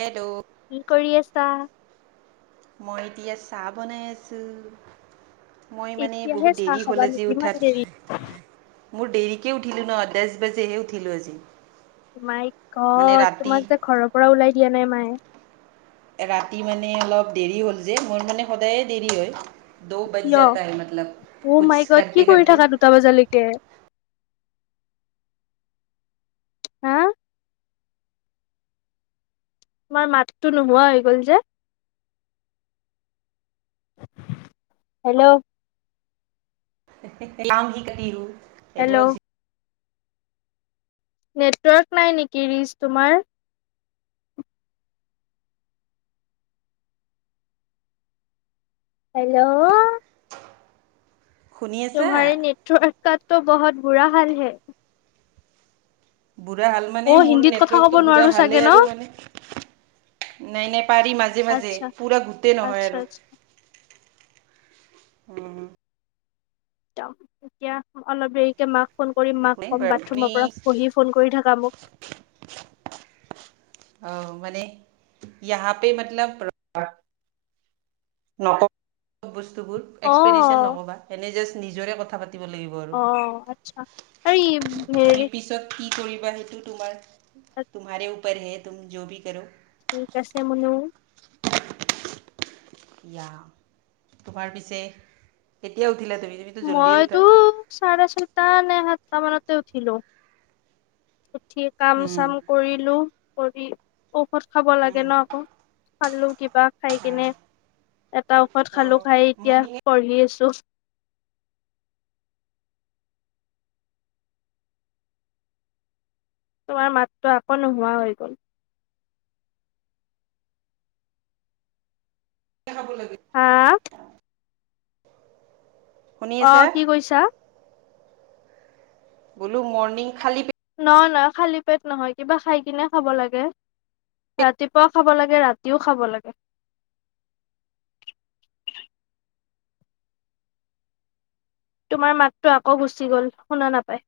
Hello কি কৰি আছা? মই এতিয়া চাহ বনাই আছোঁ। মই মানে এতিয়াহে বহুত চাহ দেৰি হ'ল খাবা আজি নেকি ইমান উঠাত। দেৰি? মোৰ দেৰিকে উঠিলো ন দচ বাজেহে উঠিলো আজি। মাই মানে ঘৰত ৰাতি তোমাক যে ঘৰৰ পৰা ওলাই দিয়া নাই মায়ে। ৰাতি মানে অলপ দেৰি হ'ল যে মোৰ মানে সদায়ে দেৰি হয়। দ বজ কিয়? যাতা হে মতলব কছ কৰতে কৰতে। ত বজালৈকে - হা তোমাৰ মাততো নোহোৱা হৈ গ'ল যে। হেল্ল' লাংগি কটি। হেল্ল' নেটৱৰ্ক নাই নেকি ৰিচ তোমাৰ। হেল্ল' শুনি আছা? তোমহাৰে নেটৱৰ্কাটো বহুত বুৰা হাল হে। বুঢ়া হাল মানে অ' মোৰ হিন্দীত কথা ক'ব নেটৱৰ্কটো বুঢ়া নোৱাৰো চাগে হালেই আৰু ন? মানে নাই নাই পাৰি মাজে মাজে আচ্ছা পুৰা গোটেই নহয় আচ্ছা আৰু আচ্ছা। উম এতিয়া অলপ দেৰিকে মাক ফোন কৰি একো মাক নাই কম বাৰু বাথৰুমৰ পৰা তুমি পহি। ফোন কৰি থাকা মোক। অঁ মানে ইয়াহা পে মতলব। বস্তুবোৰ এক্সপ্লেনেচন অ' নকবা এনো নিজৰে কথা পাতিব লাগিব। আৰু অঁ আচ্ছা আৰু তুমি হেৰি। পিছত কি কৰিবা সেইটো তোমাৰ তোমাৰে ওপৰতহে তুম য' বি কৰে। ঠিক আছে মনু। ইয়া তোমাৰ পিছে কেতিয়া উঠিলা তুমি তুমি? মইতো চাৰে ছয়টা নে সাতটা মানতে উঠিলো। উঠি কাম উম চাম কৰিলো কৰি ঔষধ খাব লাগে উম ন আকৌ। খালো কিবা খাই কেনে এটা ঔষধ খালো অ', খাই এতিয়া মৰ্ণিঙে পঢ়ি আছো। তোমাৰ মাততো আকৌ নোহোৱা হৈ গ'ল। খাব লাগে। হা শুনি আছা অঁ কি কৈছা? বোলো মৰ্নিং খালী পেট- নহয় নহয় খালী পেট নহয় কিবা খাই কিনে খাব লাগে। ৰাতিপুৱাও খাব লাগে ৰাতিও খাব লাগে। তোমাৰ মাততো আকৌ গুচি গল শুনা নাপায়।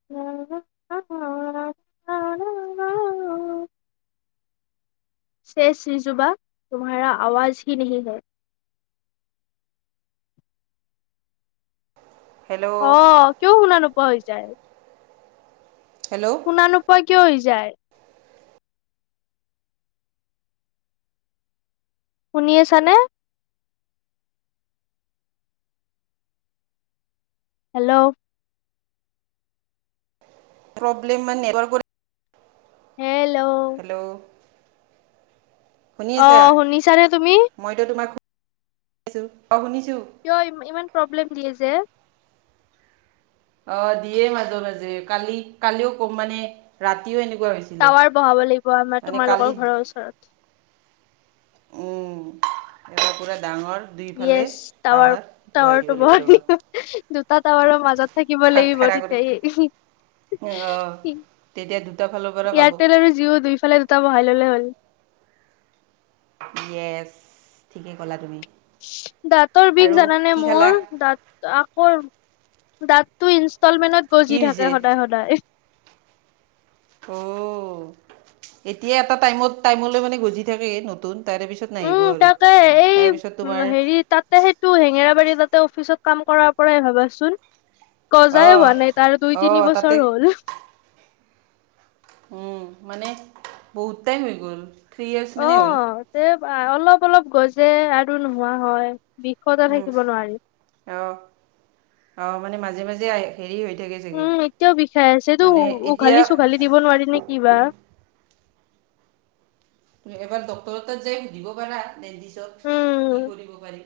[unintelligible] চেষ শিযুবা তুমহাৰা আৱাজ হি ন হে। হেল্ল' অঁ কিয় শুনা নোপোৱা হৈ যায়। হেল্ল' শুনা নোপোৱা কিয় হৈ যায়। শুনি আছা নে। হেল্ল', প্ৰব্লেম মানে নেটৱৰ্কৰ- হেল্ল', হেল্ল', শুনি অ, আছা শুনিছানে তুমি। মইতো তোমাকছো অঁ শুনিছোঁ। কিয় ই ইমান প্ৰব্লেম দিয়ে যে। অ, দিয়ে মাজে - মাজে কালি কালিও কম মানে ৰাতিও এনেকুৱা হৈছে। টাৱাৰ বহাব লাগিব আমাৰ তোমালোকৰ ঘৰৰ ওচৰত। উম, এয়া পুৰা ডাঙৰ। দুইফালে য়েছ টাৱাৰ বহাই টাৱাৰ দিব টো ব লাগিব ৰ'বা দুটা টাৱাৰৰ মাজত থাকিব। শিকিব খা লাগিব খাৰা কৰি তেতিয়া অঁ তেতিয়া দুটা ফালৰ পৰা পাব এয়াৰটেল আৰু জিঅ দুইফালে দুটা বহাই ললে হ'ল। য়েছ ঠিকেই ক'লা তুমি দাঁতৰ বিষ আৰু জানানে কি খালা মোৰ দাঁত আকৌ দাঁতটো ইনষ্টলমেণ্টত কি গজি হৈছে থাকে সদায় - সদায় অ, এতিয়া এটা টাইমত টাইমলৈ মানে গজি থাকে নতুন। তাৰে পিছত নাহিব উম আৰু তাকে এই তাৰে পিছত উম তোমাৰ হেৰি তাতে সেইটো হেঙেৰাবাৰী তাতে অফিচত কাম কৰাৰ পৰাই ভাবাচোন। গজাই অঁ হোৱা নাই তাৰ দুই তিনি অঁ তাতে বছৰ হ'ল। উম, মানে বহুতটাইম হৈ গ'ল। থ্ৰী ইয়েৰ্ছ অ, মানেই হ'ল তে অলপ - অলপ গজে আৰু নোহোৱা হয় বিষ বিষতে থাকিব নোৱাৰি। অ', অ ', মানে মাজে- মাজে আহ হৰি হৈ থাকে। চাগে উম, এতিয়াও বিষাই আছেতো মানে এতিয়া উঘালি চোঘালি দিব নোৱাৰি নেকি কিবা? তুমি এবাৰ ডক্টৰ যাই সুধিব পাৰা দেন্তিচক কি উম কৰিব পাৰি?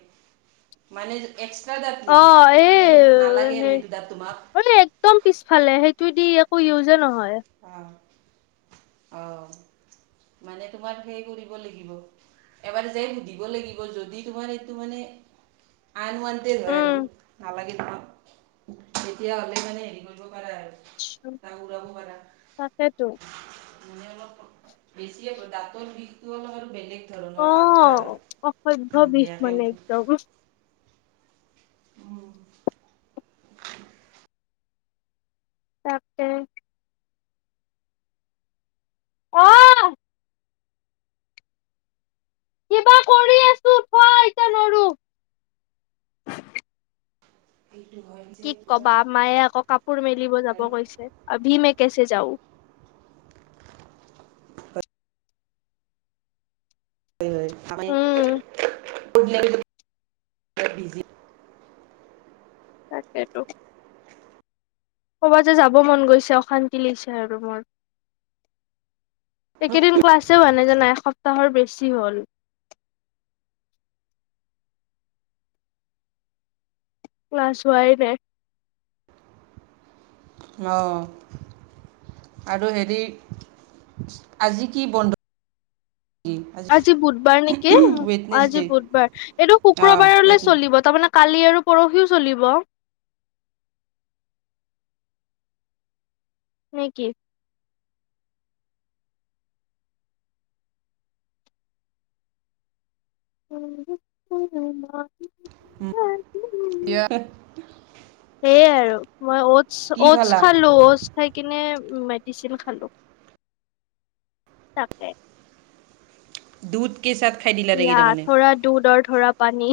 মানে এক্সট্ৰা দাঁত অ নেকি এই মানে স নালাগে হে আৰু সেইটো দাঁত তোমাক। মানে একদম পিছফালে সেইটো দি একো ইউজে নহয়। অ ', অ ', মানে তোমাক সেই কৰিব লাগিব। এবাৰ যে সুধিব লাগিব যদি তোমাৰ এইটো মানে আনুৱন্ত হয় উম আৰু নালাগে। তেতিয়া হ'লে মানে হেৰি কৰিব পাৰা আৰু আচ্ছা, তাক উৰাব পাৰা। তাকেতো। মানে অলপ বেছিয়ে দাঁতৰ বিষটো অলপ আৰু বেলেগ। ধৰণৰ আলট্ৰা অ', হয় অসভ্য বহুত বিষ বেয়াকে মানে উঠি একদম উম, তাকে। অ', কিবা কৰি আছো। থোৱা এতিয়া নৰো এইটো হয়। যে কি পুৰা কবা মায়ে আকৌ কাপোৰ মেলিব যাব আৰু কৈছে আৰু আভী মে কেছে যাও। অ, উম [unintelligible] হব দে তাকেটো। ক'ৰবাততে যাব মন গৈছে অশান্তি লৈছে আৰু মোৰ। একেদিন ক্লাছে হোৱা নে জানা এসপ্তাহৰ বেছি হ'ল। ক্লাছ হোৱাই নাই। অ, আৰু হেৰি আজি কি বন্ধ? আজি বুধবাৰ নেকি আজি ৱেডনেছডে বুধবাৰ এইটো অ ৱেড শুক্ৰবাৰলৈ চলিব তাৰমানে কালি আৰু পৰহিও চলিব। নেকি? [unintelligible] হম, ইয়াৰ সেইয়াই আৰু মই অটচ কি - অটচ খালা খালো ও খাই কিনে মেডিচিন খালো, তাকে। দূধ কে চাথ খাই দিবি। ইয়াৰ থৰা দুধ অৰ থৰা পানী।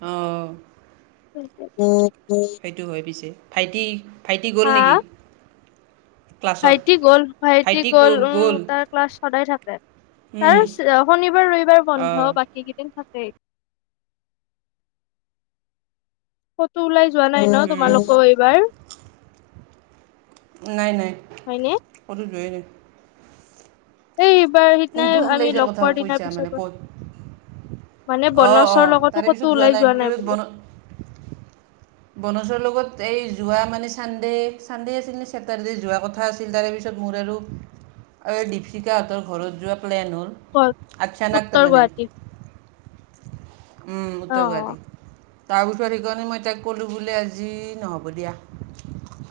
অ। উম। সেইটো হয় পিছে। ভাইটি ভাইটি গ'ল হা নেকি? ক্লাছত ভাইটি গ'ল ভাইটি গ'ল উম তাৰ ক্লাছ সদায় থাকে। উম, তাৰ শনিবাৰ ৰবিবাৰ বন্ধ অঁ বাকী কেইদিন থাকেই। কতো ওলাই যোৱা নাই ন উম, তোমালোকো এইবাৰ। নাই নাই হয়নে কতো যোৱেই নাই। বাৰ সিদিনাই কোনটো ওলাই আমি যোৱাৰ লগ কথা পোৱাৰ দিনাৰ কৈছা মানে পিছতো- ক'ত মানে অঁ বনছৰ অঁ লগতো তাৰে পিছত ক'তো ওলাই যোৱা নাই পিছত বুলো। বন বনজৰ লগত এই যোৱা মানে চানডে চানডে আছিল চেটাৰ্ডে যোৱা কথা আছিল। আছিল তাৰে পিছত মোৰ আৰু এই দীপশিকাহঁতৰ ঘৰত যোৱা প্লেন হ'ল। আচ্ছানাক উত্তৰ মানে। গুৱাহাটী উম, অ উদ্যোগবাদী তাৰপিছৰত সেইকাৰণে মই তাইক ক'লোঁ বোলে আজি নহ'ব দিয়া।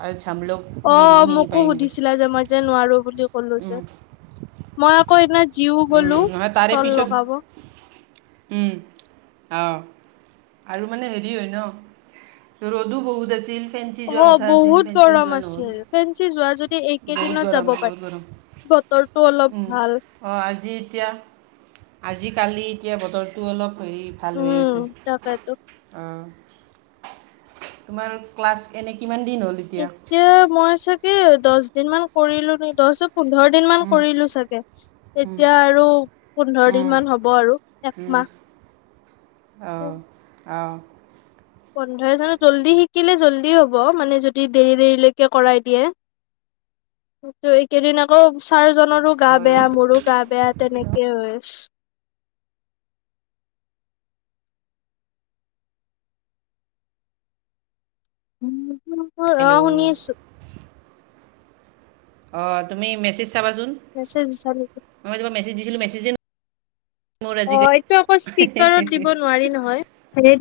আজ সম লোক অ মোকো সুধিছিলা যে মই যে নোৱাৰো বুলি কলো উম, যে। মই আকৌ সেইদিনা জিও উম, গলো নহয় তাৰে ষ্টল পিছত লগাব। উম অ আৰু মানে হেৰি হয় ন। ৰদও বহুত আছিল। ফেঞ্চি যোৱা অ কথা আছিল বহুত ফেঞ্চিও গৰম যোৱা নহ'ল আছিল ফেঞ্চি যোৱা যদি বহুত এইকেইদিনত গৰম যাব পাৰা। বহুত গৰম বতৰটো অলপ ভাল। অহ আজি এতিয়া আজিকালি এতিয়া বতৰটো অলপ হেৰি- ভাল হৈ উম আছে। তাকেতো অহঁ তোমাৰ ক্লাছ এনে কিমান দিন হ'ল এতিয়া- এতিয়া মই চাগে দচ দিন মান কৰিলো ন দহ পোন্ধৰ। দিন মান উম, কৰিলো চাগে, উম, এতিয়া আৰু পোন্ধৰ উম, দিন মান হ'ব আৰু একমাহ। আহ-আহ। পোন্ধৰজনত জল্দি শিকিলে জল্দি হ'ব মানে যদি দেৰি দেৰিলৈকে কৰাই দিয়ে। ত এইকেইদিন আকৌ ছাৰজনৰো গা হয় বেয়া মোৰো গা বেয়া তেনেকে হৈ আছে। [unintelligible] হেল্ল'। শুনি আছো অ তুমি মেছেজ চাবাচোন। [unintelligible] মই তোমাক মেছেজ দিছিলো মেছেজে- মোৰ অ আজিকালি এইটো আকৌ স্পীকাৰত দিব নোৱাৰি নহয় হ-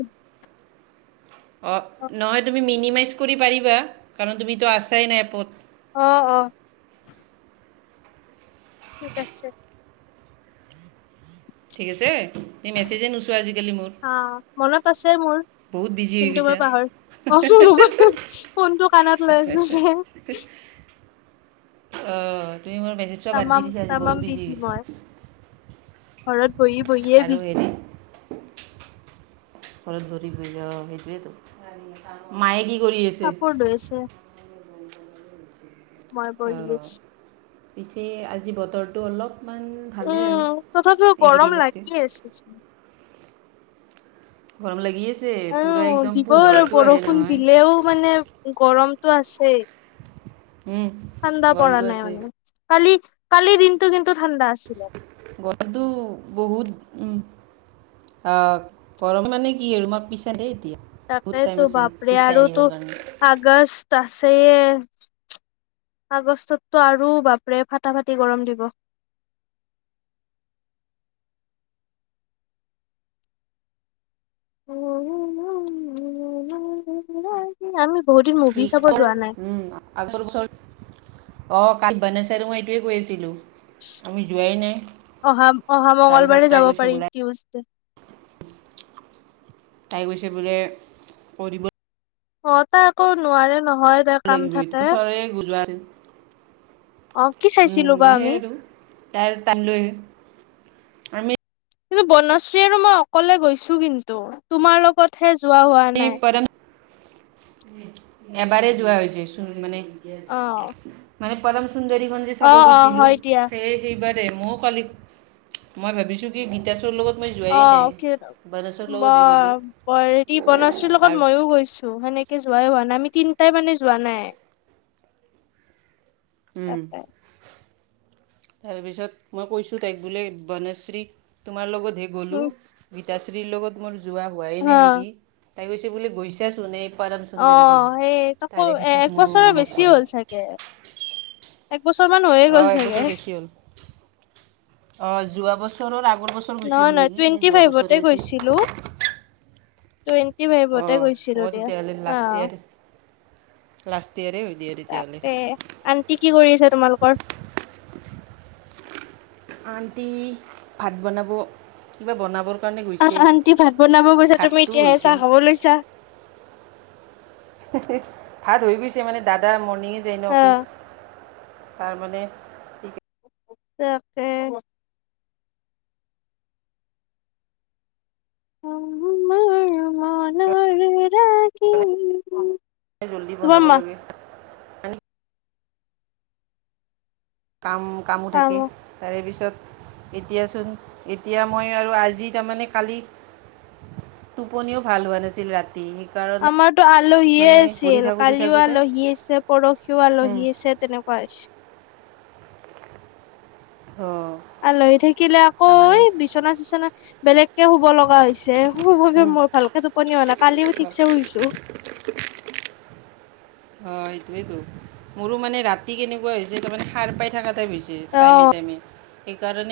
অহ নহয় তুমি মিনিমাইজ কৰি পাৰিবা, কাৰণ তুমিতো আছাই না এপত। অ অ ঠিক আছে। ঠিক আছে। তুমি মেছেজে নোচোৱা আজিকালি মোৰ, হা মনত আছে মোৰ বহুত বিজি হৈ কিন্তু মই গৈছা। পাহৰি অ ফোনটো কানত লৈ আছোঁ যে। অ তুমি মোৰ মেছেজ চোৱা বাদ দি দিছা আজি তামাম বহুত তামাম বিজি হৈ মই গৈছা। ঘৰত বহি বহিয়ে আৰু বিজি। হেৰি ঘৰত বহি বহি অ সেইটোৱেটো, মায়ে কি কৰি আছে। কাপোৰ ধুই আছে। মই বহি অহ আছো পিছে আজি বতৰটো অলপমান ভালেই আৰু উম তথাপিও গৰম এইকেইদিনতকে লাগি আছে চোন গৰম লাগি আছে পূৰা উম একদম দিব আৰু পোহৰটো আহে বৰষুণ নহয় দিলেও মানে- গৰমতটো আছেই উম, ঠাণ্ডা পৰা গৰমটো নাই আছে মানে- কালি কালিৰ দিনটো কিন্তু ঠাণ্ডা আছিলে। বতৰটো বহুত উম, গৰম মানে কি আৰু তোমাক পিছা দেই এতিয়া বহুত তাকেই টাইম তো আছে বাপৰে পিছাই আৰু তো দিবৰ কাৰণে আগষ্ট আছেই আগষ্টততো আৰু বাপৰে ফাটা ফাটি গৰম দিব। আমি বহুত দিন মুভি চাব যোৱা নাই। আচল ৰ'দ অ কাল বনেশ আৰু মই এইটোৱে কৈ আছিলোঁ। আমি যোৱাই নাই তাৰ পিছত তাই গৈছে বোলে টিউজ দে তাই গৈছে বোলে পৰি অ তা আকৌ নোৱাৰে নহয় তাইৰ কাম লাগিব এইটো থাকে। বছৰে যোৱা হেটিন অ' কি উম চাইছিলো বা মানহে আমি এইটো তাই তালে আমি কিন্তু বনশ্ৰী আৰু মই অকলে গৈছো কিন্তু তোমাৰ লগত হে যোৱা হোৱা ম এবাৰে যোৱা হৈছে চোন মানে অ মানে পৰম সুন্দৰীখন যে অ চাব অ গৈছিলোঁ হয় দিয়া সেই, সেইবাৰে ময় কালি মই ভাবিছোঁ কি গীতাছৰ লগত ত মই অ যোৱােই নাই, বনসৰ ব লগতহে গ'লো। হেৰি বনচীৰ লগত মইও গৈছো, সেনেকে যোৱাই হোৱা নাই আমি তিনটাই মানে যোৱা নাই। উম। তাকে তাৰপিছত মই কৈছোঁ তাইক বোলে বণশ্ৰী তোমাৰ লগতহে গ'লোঁ। গীতাশ্ৰীৰ লগত মোৰ যোৱা হোৱাই হা নাই নেকি, তাই কৈছে বোলে গৈছাচোন এই পৰম অ সুন্দৰী চাব সেই তাকৌ তাৰে এ পিছত মোৰ একবছৰৰ মনত বেছি পৰিল হ'ল চাগে? এক বছৰ মান হৈয়ে গ'ল চাগে হল অ যোৱা বছৰৰ আগৰ বছৰ নহয় গৈছিলোঁ নহয় নেকি নে টুৱেণ্টি যোৱা ফাইভতে বছৰে আছিল। গৈছিলো টুৱেণ্টি অহ ফাইভতে অহ গৈছিলো হব দিয়া তেতিয়া হ'লে অ লাষ্ট ইয়েৰ। লাষ্ট ইয়েৰে হৈ দিয়া তেতিয়া হ'লে আৰু কি কি কৰি আছা তোমালোকৰ? আণ্টি ভাত বনাব কিবা বনাবৰ কাৰণে আহ গৈছে। আন্টি ভাত বনাব গৈছে তুমি ভাতটো এতিয়াহে হৈছে চাহ খাব লৈছা। ভাত হৈ গৈছে মানে দাদা ম অফিচ যায়ন অফিচ তাৰমানে সেইকাৰণে তাকে। জল্দি তোমাৰ বনাব মা লাগে। কাম কামো থাকে। তাৰে পিছত এতিয়াচোন এতিয়া মই আৰু আজি তাৰমানে কালি টোপনিও ভাল হোৱা নাছিল ৰাতি। সেইকাৰণে আমাৰতো আলহী মানে ঘূৰি আছিল, থাকোঁতে কালিও থাকোঁতে আলহী আছে পৰহিও অঁ আলহী আছে তেনেকুৱা। [unintelligible] অঁ। আলহী থাকিলে আকৌ এ বিচনা চিচনা বেলেগকে শুব লগা হৈছে, শুব মোৰ তাৰমানে ভালকে টোপনি অহা নাই, কালি মই ঠিকছে শুইছো। অ সেইটোয়েতো, মোৰো মানে ৰাতি কেনেকুৱা হৈছে তাৰ মানে সাৰ পাই থকাত বি হৈছে অ। টাইমে টাইমে সেইকাৰণে